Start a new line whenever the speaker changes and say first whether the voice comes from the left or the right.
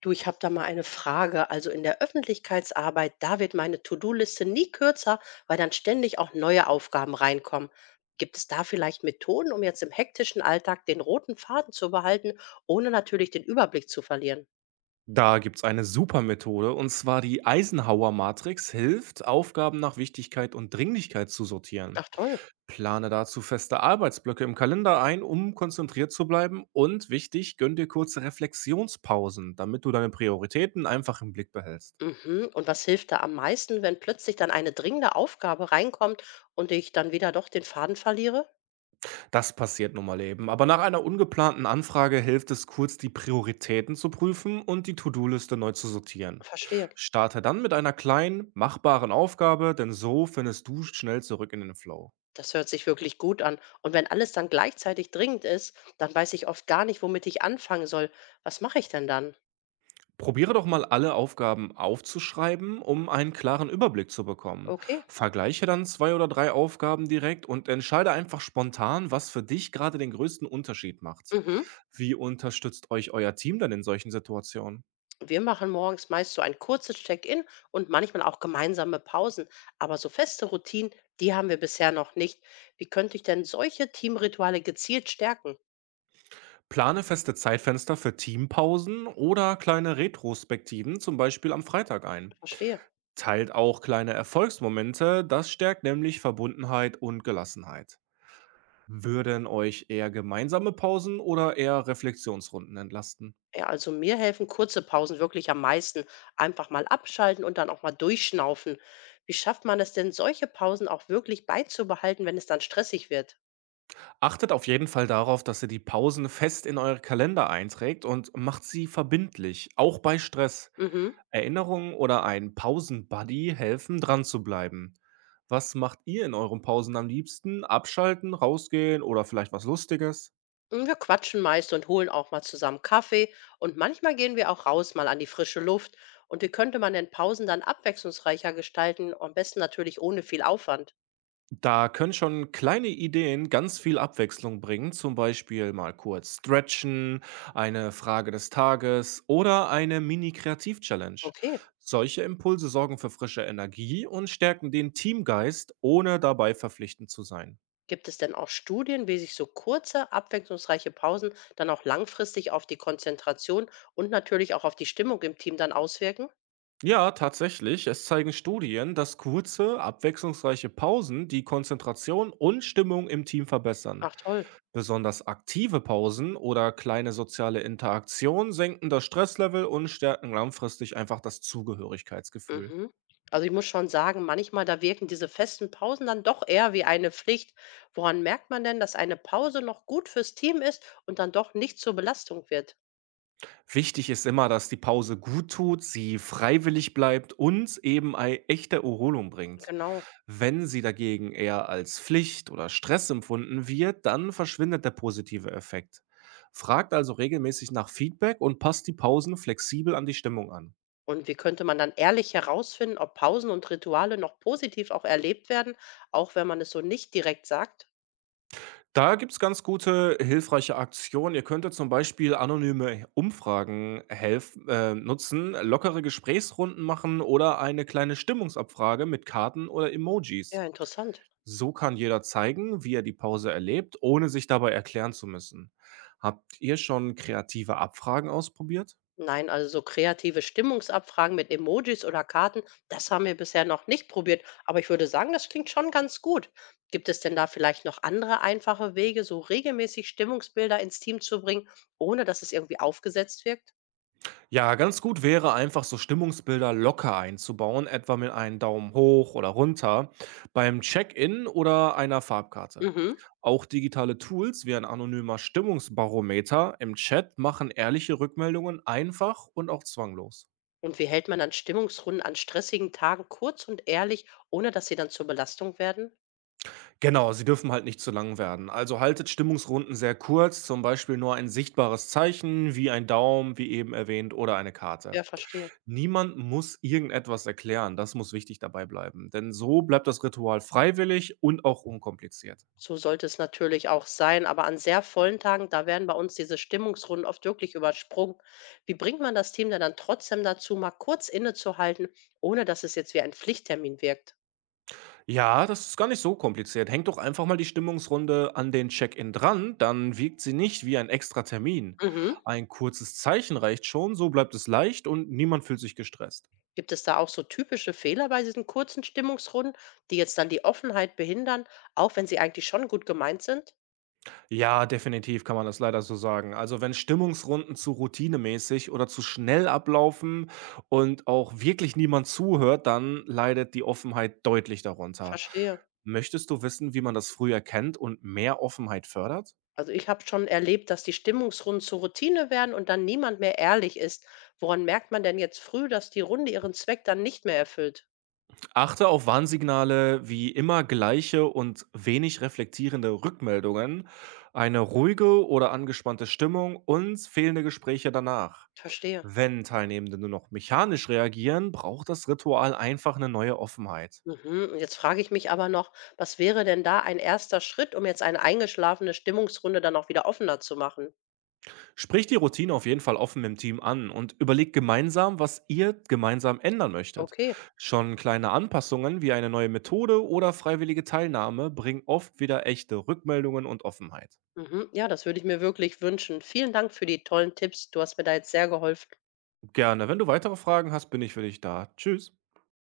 left: Du, ich habe da mal eine Frage. Also in der Öffentlichkeitsarbeit, da wird meine To-Do-Liste nie kürzer, weil dann ständig auch neue Aufgaben reinkommen. Gibt es da vielleicht Methoden, um jetzt im hektischen Alltag den roten Faden zu behalten, ohne natürlich den Überblick zu verlieren?
right: Da gibt's eine super Methode, und zwar die Eisenhower-Matrix hilft, Aufgaben nach Wichtigkeit und Dringlichkeit zu sortieren.
left: Ach toll.
right: Plane dazu feste Arbeitsblöcke im Kalender ein, um konzentriert zu bleiben. Und wichtig, gönn dir kurze Reflexionspausen, damit du deine Prioritäten einfach im Blick behältst.
left: Mhm. Und was hilft da am meisten, wenn plötzlich dann eine dringende Aufgabe reinkommt und ich dann wieder doch den Faden verliere?
right: Das passiert nun mal eben. Aber nach einer ungeplanten Anfrage hilft es kurz, die Prioritäten zu prüfen und die To-Do-Liste neu zu sortieren.
left: Verstehe.
right: Starte dann mit einer kleinen, machbaren Aufgabe, denn so findest du schnell zurück in den Flow.
left: Das hört sich wirklich gut an. Und wenn alles dann gleichzeitig dringend ist, dann weiß ich oft gar nicht, womit ich anfangen soll. Was mache ich denn dann?
right: Probiere doch mal alle Aufgaben aufzuschreiben, um einen klaren Überblick zu bekommen.
left: Okay.
right: Vergleiche dann zwei oder drei Aufgaben direkt und entscheide einfach spontan, was für dich gerade den größten Unterschied macht.
left: Mhm.
right: Wie unterstützt euch euer Team denn in solchen Situationen?
left: Wir machen morgens meist so ein kurzes Check-in und manchmal auch gemeinsame Pausen. Aber so feste Routinen, die haben wir bisher noch nicht. Wie könnte ich denn solche Teamrituale gezielt stärken?
right: Plane feste Zeitfenster für Teampausen oder kleine Retrospektiven, zum Beispiel am Freitag ein.
left: Verstehe.
right: Teilt auch kleine Erfolgsmomente, das stärkt nämlich Verbundenheit und Gelassenheit. Würden euch eher gemeinsame Pausen oder eher Reflexionsrunden entlasten?
left: Ja, also mir helfen kurze Pausen wirklich am meisten. Einfach mal abschalten und dann auch mal durchschnaufen. Wie schafft man es denn, solche Pausen auch wirklich beizubehalten, wenn es dann stressig wird?
right: Achtet auf jeden Fall darauf, dass ihr die Pausen fest in euren Kalender einträgt und macht sie verbindlich, auch bei Stress.
left: Mhm.
right: Erinnerungen oder ein Pausen-Buddy helfen, dran zu bleiben. Was macht ihr in euren Pausen am liebsten? Abschalten, rausgehen oder vielleicht was Lustiges?
left: Wir quatschen meist und holen auch mal zusammen Kaffee und manchmal gehen wir auch raus mal an die frische Luft. Und wie könnte man in Pausen dann abwechslungsreicher gestalten, am besten natürlich ohne viel Aufwand.
right: Da können schon kleine Ideen ganz viel Abwechslung bringen, zum Beispiel mal kurz stretchen, eine Frage des Tages oder eine Mini-Kreativ-Challenge.
left: Okay,
right: Solche Impulse sorgen für frische Energie und stärken den Teamgeist, ohne dabei verpflichtend zu sein.
left: gibt es denn auch Studien, wie sich so kurze, abwechslungsreiche Pausen dann auch langfristig auf die Konzentration und natürlich auch auf die Stimmung im Team dann auswirken?
right: Ja, tatsächlich. Es zeigen Studien, dass kurze, abwechslungsreiche Pausen die Konzentration und Stimmung im Team verbessern.
left: Ach toll.
right: Besonders aktive Pausen oder kleine soziale Interaktion senken das Stresslevel und stärken langfristig einfach das Zugehörigkeitsgefühl.
left: Mhm. Also ich muss schon sagen, manchmal da wirken diese festen Pausen dann doch eher wie eine Pflicht. Woran merkt man denn, dass eine Pause noch gut fürs Team ist und dann doch nicht zur Belastung wird?
right: Wichtig ist immer, dass die Pause gut tut, sie freiwillig bleibt und eben ei echte Erholung bringt.
left: Genau.
right: Wenn sie dagegen eher als Pflicht oder Stress empfunden wird, dann verschwindet der positive Effekt. Fragt also regelmäßig nach Feedback und passt die Pausen flexibel an die Stimmung an.
left: Und wie könnte man dann ehrlich herausfinden, ob Pausen und Rituale noch positiv auch erlebt werden, auch wenn man es so nicht direkt sagt?
right: Da gibt's ganz gute, hilfreiche Aktionen. Ihr könntet zum Beispiel anonyme Umfragen helf nutzen, lockere Gesprächsrunden machen oder eine kleine Stimmungsabfrage mit Karten oder Emojis.
left: Ja, interessant.
right: So kann jeder zeigen, wie er die Pause erlebt, ohne sich dabei erklären zu müssen. Habt ihr schon kreative Abfragen ausprobiert?
left: Nein, also so kreative Stimmungsabfragen mit Emojis oder Karten, das haben wir bisher noch nicht probiert. Aber ich würde sagen, das klingt schon ganz gut. Gibt es denn da vielleicht noch andere einfache Wege, so regelmäßig Stimmungsbilder ins Team zu bringen, ohne dass es irgendwie aufgesetzt wirkt?
right: Ja, ganz gut wäre einfach so Stimmungsbilder locker einzubauen, etwa mit einem Daumen hoch oder runter beim Check-in oder einer Farbkarte.
left: Mhm.
right: Auch digitale Tools wie ein anonymer Stimmungsbarometer im Chat machen ehrliche Rückmeldungen einfach und auch zwanglos.
left: Und wie hält man dann Stimmungsrunden an stressigen Tagen kurz und ehrlich, ohne dass sie dann zur Belastung werden?
right: Genau, sie dürfen halt nicht zu lang werden. Also haltet Stimmungsrunden sehr kurz, zum Beispiel nur ein sichtbares Zeichen wie ein Daumen, wie eben erwähnt, oder eine Karte.
left: Ja, verstehe.
right: Niemand muss irgendetwas erklären, das muss wichtig dabei bleiben, denn so bleibt das Ritual freiwillig und auch unkompliziert.
left: So sollte es natürlich auch sein, aber an sehr vollen Tagen, da werden bei uns diese Stimmungsrunden oft wirklich übersprungen. Wie bringt man das Team denn dann trotzdem dazu, mal kurz innezuhalten, ohne dass es jetzt wie ein Pflichttermin wirkt?
right: Ja, das ist gar nicht so kompliziert. Hängt doch einfach mal die Stimmungsrunde an den Check-in dran, dann wirkt sie nicht wie ein extra Termin.
left: Mhm.
right: Ein kurzes Zeichen reicht schon, so bleibt es leicht und niemand fühlt sich gestresst.
left: Gibt es da auch so typische Fehler bei diesen kurzen Stimmungsrunden, die jetzt dann die Offenheit behindern, auch wenn sie eigentlich schon gut gemeint sind?
right: Ja, definitiv kann man das leider so sagen. Also wenn Stimmungsrunden zu routinemäßig oder zu schnell ablaufen und auch wirklich niemand zuhört, dann leidet die Offenheit deutlich darunter.
left: Verstehe.
right: Möchtest du wissen, wie man das früh erkennt und mehr Offenheit fördert?
left: Also ich habe schon erlebt, dass die Stimmungsrunden zur Routine werden und dann niemand mehr ehrlich ist. Woran merkt man denn jetzt früh, dass die Runde ihren Zweck dann nicht mehr erfüllt?
right: Achte auf Warnsignale wie immer gleiche und wenig reflektierende Rückmeldungen, eine ruhige oder angespannte Stimmung und fehlende Gespräche danach.
left: Verstehe.
right: Wenn Teilnehmende nur noch mechanisch reagieren, braucht das Ritual einfach eine neue Offenheit.
left: Mhm, und jetzt frage ich mich aber noch, was wäre denn da ein erster Schritt, um jetzt eine eingeschlafene Stimmungsrunde dann auch wieder offener zu machen?
right: Sprich die Routine auf jeden Fall offen im Team an und überlegt gemeinsam, was ihr gemeinsam ändern möchtet.
left: Okay.
right: Schon kleine Anpassungen wie eine neue Methode oder freiwillige Teilnahme bringen oft wieder echte Rückmeldungen und Offenheit.
left: Mhm, ja, das würde ich mir wirklich wünschen. Vielen Dank für die tollen Tipps. Du hast mir da jetzt sehr geholfen.
right: Gerne, wenn du weitere Fragen hast, bin ich für dich da. Tschüss.